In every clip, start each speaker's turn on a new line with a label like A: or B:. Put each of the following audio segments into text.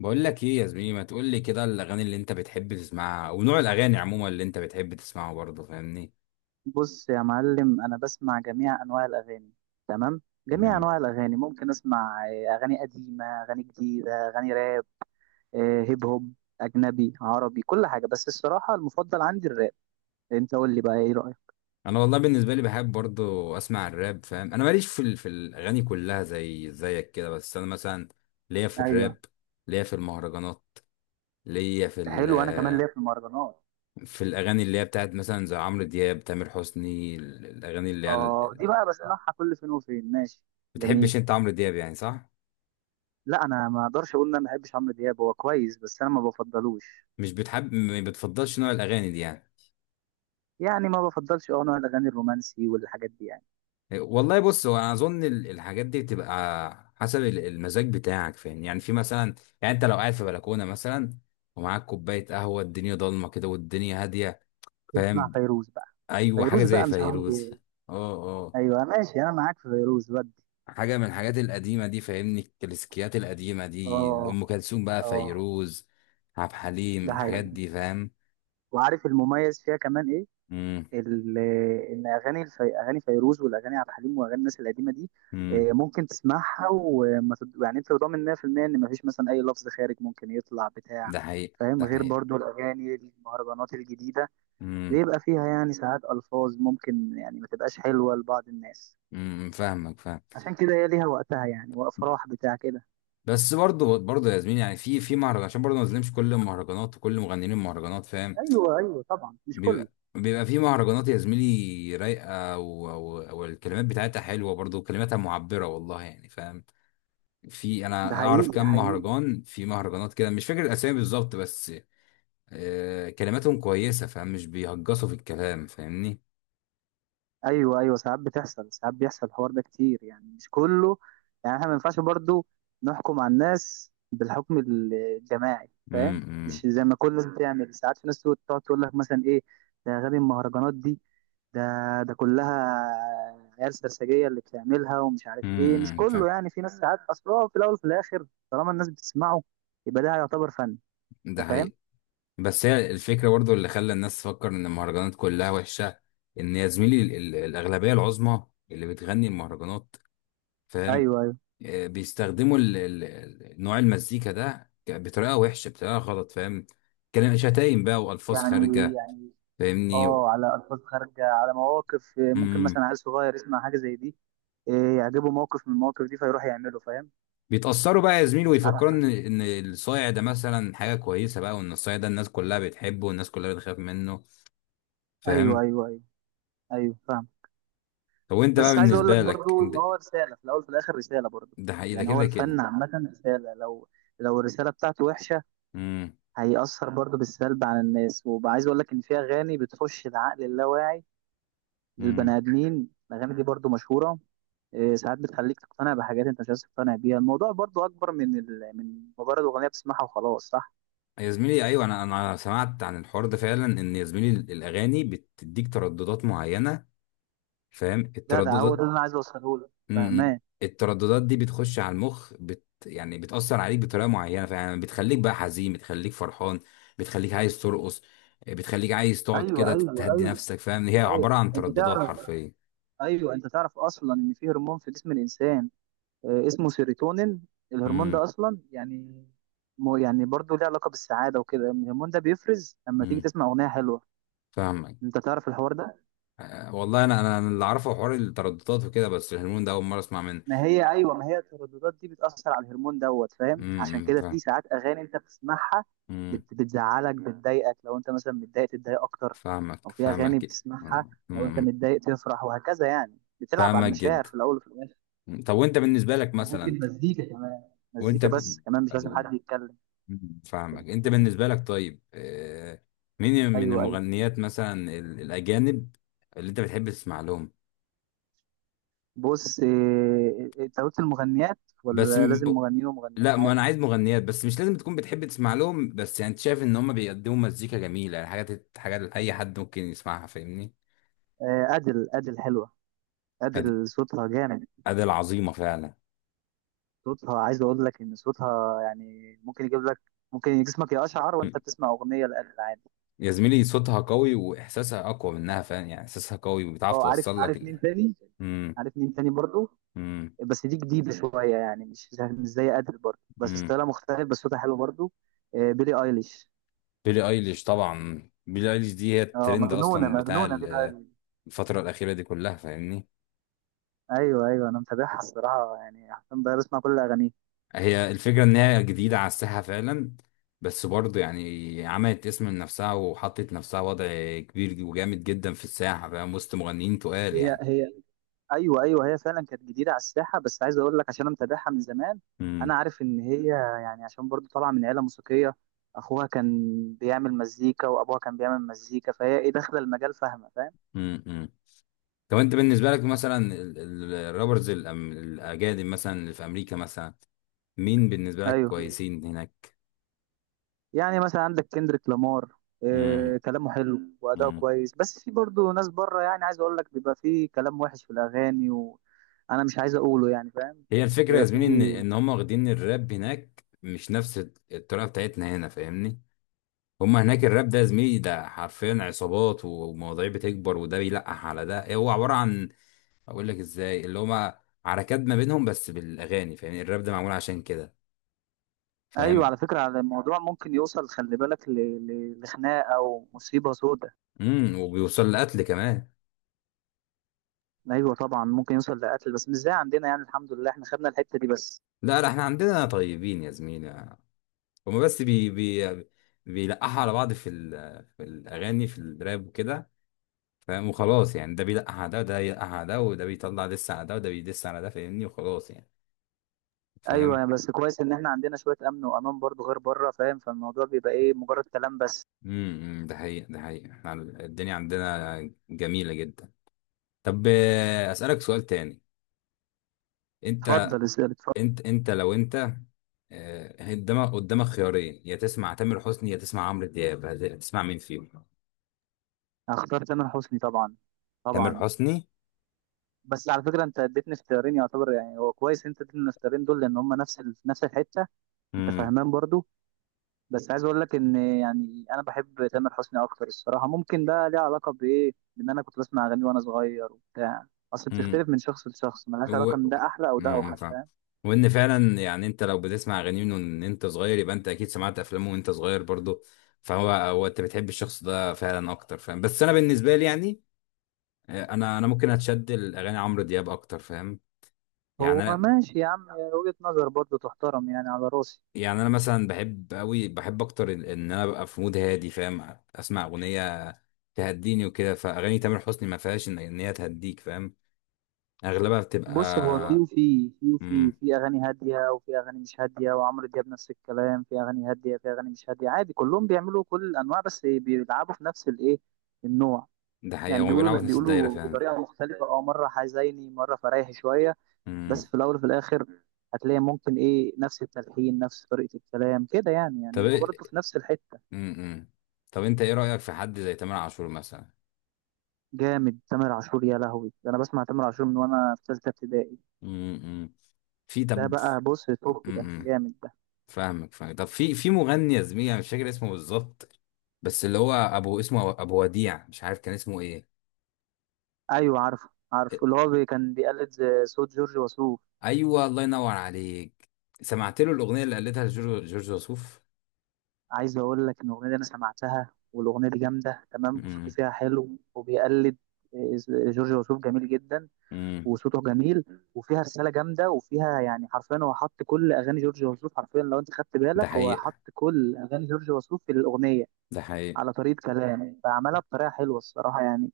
A: بقول لك ايه يا زميلي؟ ما تقول لي كده الاغاني اللي انت بتحب تسمعها ونوع الاغاني عموما اللي انت بتحب تسمعه، برضه فاهمني.
B: بص يا معلم، انا بسمع جميع انواع الاغاني. تمام. جميع
A: امم
B: انواع الاغاني ممكن اسمع اغاني قديمه، اغاني جديده، اغاني راب، هيب هوب، اجنبي عربي كل حاجه. بس الصراحه المفضل عندي الراب. انت قول لي بقى ايه رايك؟
A: انا والله بالنسبه لي بحب برضه اسمع الراب، فاهم؟ انا ماليش في الاغاني كلها زي زيك كده، بس انا مثلا ليا في
B: ايوه.
A: الراب، ليا في المهرجانات، ليا
B: حلو، انا كمان ليا في المهرجانات.
A: في الاغاني اللي هي بتاعت مثلا زي عمرو دياب، تامر حسني، الاغاني اللي هي
B: اه دي بقى بسمعها كل فين وفين، ماشي. جميل.
A: بتحبش انت عمرو دياب يعني، صح؟
B: لا، انا ما اقدرش اقول ان انا ما بحبش عمرو دياب، هو كويس بس انا ما بفضلوش.
A: مش بتحب، ما بتفضلش نوع الاغاني دي يعني.
B: يعني ما بفضلش، اه، نوع الاغاني الرومانسي والحاجات دي يعني.
A: والله بص، هو انا اظن الحاجات دي بتبقى حسب المزاج بتاعك، فاهم؟ يعني في مثلا، يعني انت لو قاعد في بلكونه مثلا، ومعاك كوبايه قهوه، الدنيا ضلمه كده والدنيا هاديه،
B: بنسمع
A: فاهم؟
B: فيروز بقى.
A: ايوه، حاجه
B: فيروز
A: زي
B: بقى مش عمرو
A: فيروز.
B: دياب.
A: اه. اه،
B: ايوه ماشي، انا معاك في فيروز ودي.
A: حاجه من الحاجات القديمه دي فاهمني، الكلاسيكيات القديمه دي، ام
B: اه.
A: كلثوم بقى،
B: اه.
A: فيروز، عبد الحليم،
B: ده حقيقي.
A: الحاجات دي فاهم.
B: وعارف المميز فيها كمان ايه؟
A: امم
B: ال- ان اغاني اغاني فيروز والاغاني عبد الحليم واغاني الناس القديمه دي،
A: امم
B: ممكن تسمعها وما يعني انت ضامن 100% ان مفيش مثلا اي لفظ خارج ممكن يطلع بتاع.
A: ده حقيقه،
B: فاهم؟
A: ده
B: غير
A: حقيقه.
B: برضو الاغاني المهرجانات الجديده
A: امم
B: بيبقى فيها يعني ساعات الفاظ ممكن يعني ما تبقاش حلوه لبعض الناس.
A: فاهمك فاهم.
B: عشان كده هي ليها وقتها يعني، وافراح بتاع كده.
A: بس برضه برضه يا زميلي، يعني في مهرجان، عشان برضه ما نظلمش كل المهرجانات وكل مغنيين المهرجانات، فاهم؟
B: ايوه ايوه، طبعا مش كله.
A: بيبقى في مهرجانات يا زميلي رايقه والكلمات بتاعتها حلوه برضه، وكلماتها معبره، والله يعني فاهم. في،
B: ده
A: انا اعرف
B: حقيقي ده
A: كام
B: حقيقي.
A: مهرجان، في مهرجانات كده مش فاكر الاسامي بالظبط بس آه كلماتهم كويسه فاهم، مش بيهجصوا في الكلام فاهمني.
B: ايوه ايوه، ساعات بتحصل، ساعات بيحصل الحوار ده كتير يعني، مش كله. يعني احنا ما ينفعش برضو نحكم على الناس بالحكم الجماعي. فاهم؟
A: امم
B: مش
A: امم
B: زي ما كل الناس بتعمل. ساعات في ناس تقعد تقعد تقول لك مثلا ايه: ده غبي المهرجانات دي، ده، ده عيال سرسجيه اللي بتعملها ومش عارف ايه. مش كله
A: فاهم.
B: يعني، في ناس. ساعات اصل هو في الاول وفي الاخر طالما الناس بتسمعه يبقى ده يعتبر فن.
A: ده
B: انت فاهم؟
A: حقيقي. بس هي الفكرة برضو اللي خلى الناس تفكر إن المهرجانات كلها وحشة، إن يا زميلي الأغلبية العظمى اللي بتغني المهرجانات، فاهم؟
B: ايوه ايوه.
A: بيستخدموا نوع المزيكا ده بطريقة وحشة، بطريقة غلط فاهم، كلام شتايم بقى وألفاظ
B: يعني
A: خارجة
B: يعني
A: فاهمني.
B: اه، على الفاظ خارجه، على مواقف ممكن
A: امم
B: مثلا عيل صغير يسمع حاجه زي دي، إيه، يعجبه موقف من المواقف دي فيروح يعمله. فاهم؟
A: بيتأثروا بقى يا زميلي،
B: ساعات
A: ويفكروا
B: صح.
A: إن الصايع ده مثلا حاجة كويسة بقى، وإن الصايع ده الناس كلها بتحبه والناس كلها بتخاف منه،
B: ايوه
A: فاهم؟
B: ايوه ايوه. ايوه فاهم.
A: طب وأنت بقى
B: بس عايز اقول لك
A: بالنسبة لك
B: برضو
A: أنت؟
B: ان هو رساله في الاول وفي الاخر، رساله برضو.
A: ده حقيقي، ده
B: يعني هو
A: كده
B: الفن
A: كده.
B: عامه رساله. لو لو الرساله بتاعته وحشه
A: امم
B: هيأثر برضو بالسلب على الناس. وعايز اقول لك ان في اغاني بتخش العقل اللاواعي
A: امم.
B: للبني ادمين، الاغاني دي برضو مشهوره. إيه، ساعات بتخليك تقتنع بحاجات انت مش عايز تقتنع بيها. الموضوع برضو اكبر من من مجرد اغنيه بتسمعها وخلاص. صح.
A: يا زميلي، ايوه، انا سمعت عن الحوار ده فعلا، ان يا زميلي الاغاني بتديك ترددات معينه، فاهم
B: جدع، هو ده
A: الترددات؟
B: اللي انا عايز اوصله لك.
A: مم.
B: فاهمان؟
A: الترددات دي بتخش على المخ، يعني بتاثر عليك بطريقه معينه فعلا، بتخليك بقى حزين، بتخليك فرحان، بتخليك عايز ترقص، بتخليك عايز تقعد
B: ايوه
A: كده
B: ايوه
A: تهدي
B: ايوه
A: نفسك، فاهم؟ هي
B: ايوه.
A: عباره عن
B: انت
A: ترددات
B: تعرف،
A: حرفيا.
B: ايوه انت تعرف اصلا ان في هرمون في جسم الانسان، اسمه سيروتونين. الهرمون ده
A: امم
B: اصلا يعني، مو يعني برضه ليه علاقه بالسعاده وكده. الهرمون ده بيفرز لما تيجي
A: امم
B: تسمع اغنيه حلوه.
A: فاهمك.
B: انت تعرف الحوار ده؟
A: آه، والله انا اللي اعرفه حوار الترددات وكده، بس الهرمون ده اول مره اسمع منه.
B: ما هي ايوه، ما هي الترددات دي بتاثر على الهرمون دوت. فاهم؟ عشان كده في
A: فاهم.
B: ساعات اغاني انت بتسمعها
A: مم.
B: بتزعلك، بتضايقك، لو انت مثلا متضايق تتضايق اكتر.
A: فاهمك
B: او في اغاني
A: فاهمك.
B: بتسمعها
A: أمم،
B: لو انت متضايق تفرح، وهكذا. يعني بتلعب على
A: فاهمك
B: المشاعر
A: جدا.
B: في الاول وفي الاخر.
A: طب وانت بالنسبة لك مثلا،
B: وممكن مزيكا كمان،
A: وانت
B: مزيكا
A: ب...
B: بس كمان، مش لازم حد يتكلم.
A: أمم، فاهمك، انت بالنسبة لك طيب، مين من
B: ايوه ايوه.
A: المغنيات مثلا، الأجانب، اللي انت بتحب تسمع لهم؟
B: بص إيه، انت قلت المغنيات
A: بس
B: ولا
A: م-
B: لازم مغنيين ومغنيات؟
A: لا، ما انا عايز مغنيات بس، مش لازم تكون بتحب تسمع لهم، بس يعني انت شايف ان هم بيقدموا مزيكا جميلة، يعني حاجات اي حد ممكن يسمعها فاهمني.
B: ادل، ادل حلوه،
A: أد-
B: ادل صوتها جامد.
A: أداة عظيمة فعلا.
B: صوتها، عايز اقول لك ان صوتها يعني ممكن يجيب لك، ممكن جسمك يقشعر وانت بتسمع اغنيه لادل، عادي.
A: يا زميلي صوتها قوي واحساسها اقوى منها فاهم، يعني احساسها قوي وبتعرف
B: اه عارف.
A: توصل لك
B: عارف مين تاني؟
A: امم
B: عارف مين تاني برضو،
A: امم
B: بس دي جديده شويه يعني مش زي ادل برضو، بس
A: امم
B: ستايلها مختلف، بس صوتها حلو برضو، بيلي ايليش.
A: بيلي ايليش، طبعا بيلي ايليش دي هي
B: اه
A: الترند
B: مجنونه،
A: اصلا بتاع
B: مجنونه بيلي ايليش.
A: الفتره الاخيره دي كلها فاهمني.
B: ايوه ايوه، انا متابعها الصراحه يعني حرفيا بقى بسمع كل اغانيه.
A: هي الفكره ان هي جديده على الساحه فعلا، بس برضه يعني عملت اسم لنفسها وحطت نفسها وضع كبير وجامد جدا في الساحه فاهم، وسط مغنيين تقال
B: هي
A: يعني.
B: هي ايوه ايوه، هي فعلا كانت جديده على الساحه، بس عايز اقول لك، عشان انا متابعها من زمان انا
A: امم
B: عارف ان هي يعني، عشان برضو طالعه من عيله موسيقيه. اخوها كان بيعمل مزيكا وابوها كان بيعمل مزيكا، فهي ايه داخله المجال فاهمه. فاهم؟
A: أمم. طب انت بالنسبه لك مثلا الرابرز الاجانب، مثلا اللي في امريكا مثلا، مين بالنسبة لك
B: ايوه.
A: كويسين هناك؟
B: يعني مثلا عندك كندريك لامار،
A: مم.
B: إيه، كلامه حلو واداؤه
A: مم.
B: كويس. بس في برضو ناس بره، يعني عايز اقول لك بيبقى في كلام وحش في الاغاني وانا مش عايز اقوله يعني. فاهم؟
A: هي الفكرة يا
B: بيبقى في.
A: زميلي ان هم واخدين الراب هناك مش نفس الطريقة بتاعتنا هنا فاهمني. هم هناك الراب ده يا زميلي ده حرفيا عصابات، ومواضيع بتكبر، وده بيلقح على ده، هو عبارة عن، اقول لك ازاي، اللي هم عركات ما بينهم بس بالاغاني فاهمني، الراب ده معمول عشان كده
B: ايوه، على
A: فاهم.
B: فكره، على الموضوع ممكن يوصل، خلي بالك، لخناقه او مصيبه سودة.
A: وبيوصل لقتل كمان.
B: ايوه طبعا، ممكن يوصل لقتل بس مش زي عندنا. يعني الحمد لله احنا خدنا الحته دي بس.
A: لا لا، احنا عندنا طيبين يا زميلي، هم بس بي بي بيلقحوا على بعض في الاغاني، في الراب وكده فاهم، وخلاص يعني، ده بيلقح على ده وده يلقح على ده، وده بيطلع دس على ده وده بيدس على ده فاهمني، وخلاص يعني فاهم.
B: ايوه، بس كويس ان احنا عندنا شويه امن وامان برضو غير بره. فاهم؟ فالموضوع بيبقى ايه، مجرد كلام بس.
A: ده حقيقة ده حقيقة، احنا الدنيا عندنا جميلة جدا. طب، اسألك سؤال تاني. انت
B: اتفضل اسال، اتفضل.
A: انت لو انت، قدامك قدامك خيارين، يا تسمع تامر حسني يا تسمع عمرو دياب، هتسمع مين فيهم؟
B: هختار تامر حسني طبعا.
A: تامر
B: طبعا.
A: حسني.
B: بس على فكره، انت اديتني اختيارين يعتبر، يعني هو كويس انت اديتني الاختيارين دول لان هم نفس في نفس الحته. انت
A: امم
B: فاهمان برضو؟ بس عايز اقول لك ان يعني انا بحب تامر حسني اكتر الصراحه. ممكن ده ليه علاقه بايه، بان انا كنت بسمع اغاني وانا صغير وبتاع. اصل
A: امم
B: بتختلف من شخص لشخص، ملهاش علاقه ان ده احلى او ده اوحش.
A: فاهم.
B: فاهم؟
A: وان فعلا يعني انت لو بتسمع اغاني من ان انت صغير، يبقى انت اكيد سمعت افلامه وانت صغير برضه، فهو هو انت بتحب الشخص ده فعلا اكتر فاهم. بس انا بالنسبه لي يعني، آه، انا ممكن اتشد الاغاني عمرو دياب اكتر فاهم. يعني
B: هو
A: انا
B: ماشي يا عم، وجهه نظر برضه تحترم يعني، على راسي.
A: يعني انا مثلا بحب قوي، بحب اكتر إن انا ابقى في مود هادي فاهم، اسمع اغنيه تهديني وكده، فاغاني تامر حسني ما فيهاش إن هي تهديك فاهم، اغلبها
B: بص، هو في
A: بتبقى.
B: وفي في وفي
A: امم
B: في اغاني هاديه وفي اغاني مش هاديه، وعمرو دياب نفس الكلام، في اغاني هاديه في اغاني مش هاديه، عادي. كلهم بيعملوا كل الانواع، بس بيلعبوا في نفس الايه، النوع.
A: ده
B: يعني
A: حقيقه، هم بيلعبوا
B: بيقولوا
A: في نفس الدايره
B: بيقولوا
A: فعلا.
B: بطريقه مختلفه، اه، مره حزيني مره فريحي شويه. بس
A: امم
B: في الاول وفي الاخر هتلاقي ممكن ايه نفس التلحين، نفس طريقه الكلام كده يعني. يعني
A: طب
B: هم برضه
A: إيه-
B: في نفس الحته.
A: امم طب انت ايه رأيك في حد زي تامر عاشور مثلا؟
B: جامد تامر عاشور، يا لهوي، ده انا بسمع تامر عاشور من وانا في ثالثه ابتدائي.
A: امم في
B: ده
A: طب
B: بقى بص توب، ده
A: امم
B: جامد ده.
A: فاهمك فاهمك. طب في مغني يا زميلي انا مش فاكر اسمه بالظبط، بس اللي هو ابو، اسمه ابو وديع، مش عارف كان اسمه ايه.
B: ايوه عارفه عارفه، اللي هو كان بيقلد زي صوت جورج وسوف.
A: ايوه، الله ينور عليك، سمعت له الاغنيه اللي قالتها لجورج وسوف.
B: عايز اقول لك ان الاغنيه دي انا سمعتها والاغنيه دي جامده تمام، وصوتي
A: امم
B: فيها حلو وبيقلد آه، جورج وسوف، جميل جدا
A: امم
B: وصوته جميل. وفيها رساله جامده، وفيها يعني حرفيا هو حط كل اغاني جورج وسوف حرفيا، لو انت خدت
A: ده
B: بالك هو حط
A: حقيقه،
B: كل اغاني جورج وسوف في الاغنيه
A: ده حقيقه.
B: على طريقه كلام. فعملها بطريقه حلوه الصراحه يعني،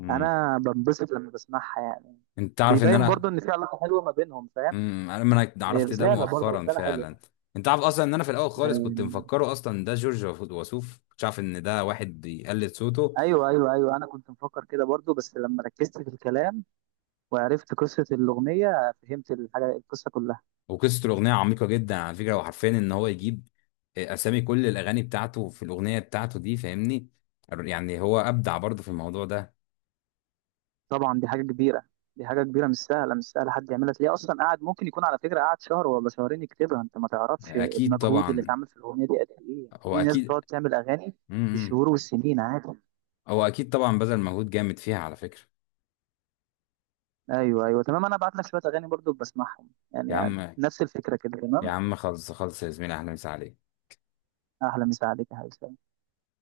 A: امم
B: انا بنبسط لما بسمعها يعني.
A: انت تعرف ان
B: بيبين
A: انا،
B: برضو ان في علاقه حلوه ما بينهم. فاهم؟
A: انا ما، أنا
B: إيه،
A: عرفت ده
B: رساله برضو،
A: مؤخرا
B: رساله حلوه
A: فعلا.
B: ده
A: انت عارف اصلا ان انا في الاول خالص كنت
B: يعني.
A: مفكره اصلا ده جورج وسوف، كنت عارف ان ده واحد بيقلد صوته.
B: ايوه ايوه ايوه، انا كنت مفكر كده برضو، بس لما ركزت في الكلام وعرفت قصه الاغنيه فهمت الحاجه، القصه كلها.
A: وقصه الاغنيه عميقه جدا على فكره، وحرفيا ان هو يجيب، آه، اسامي كل الاغاني بتاعته في الاغنيه بتاعته دي فاهمني، يعني هو ابدع برضه في الموضوع ده.
B: طبعا دي حاجه كبيره، دي حاجه كبيره مش سهله، مش سهله حد يعملها، تلاقيه اصلا قاعد ممكن يكون على فكره قاعد شهر ولا شهرين يكتبها. انت ما تعرفش
A: اكيد
B: المجهود اللي
A: طبعا،
B: اتعمل في الاغنيه دي قد ايه. يعني
A: هو
B: في ناس بتقعد
A: اكيد،
B: تعمل اغاني
A: امم امم،
B: بالشهور والسنين عادي.
A: هو اكيد طبعا بذل مجهود جامد فيها على فكره.
B: ايوه ايوه تمام، انا ابعت لك شويه اغاني برضو بسمعهم
A: يا
B: يعني
A: عم،
B: نفس الفكره كده.
A: يا
B: تمام.
A: عم خلص خلص يا زميلي، اهلا وسهلا عليك.
B: اهلا، مسا عليك يا حبيبي.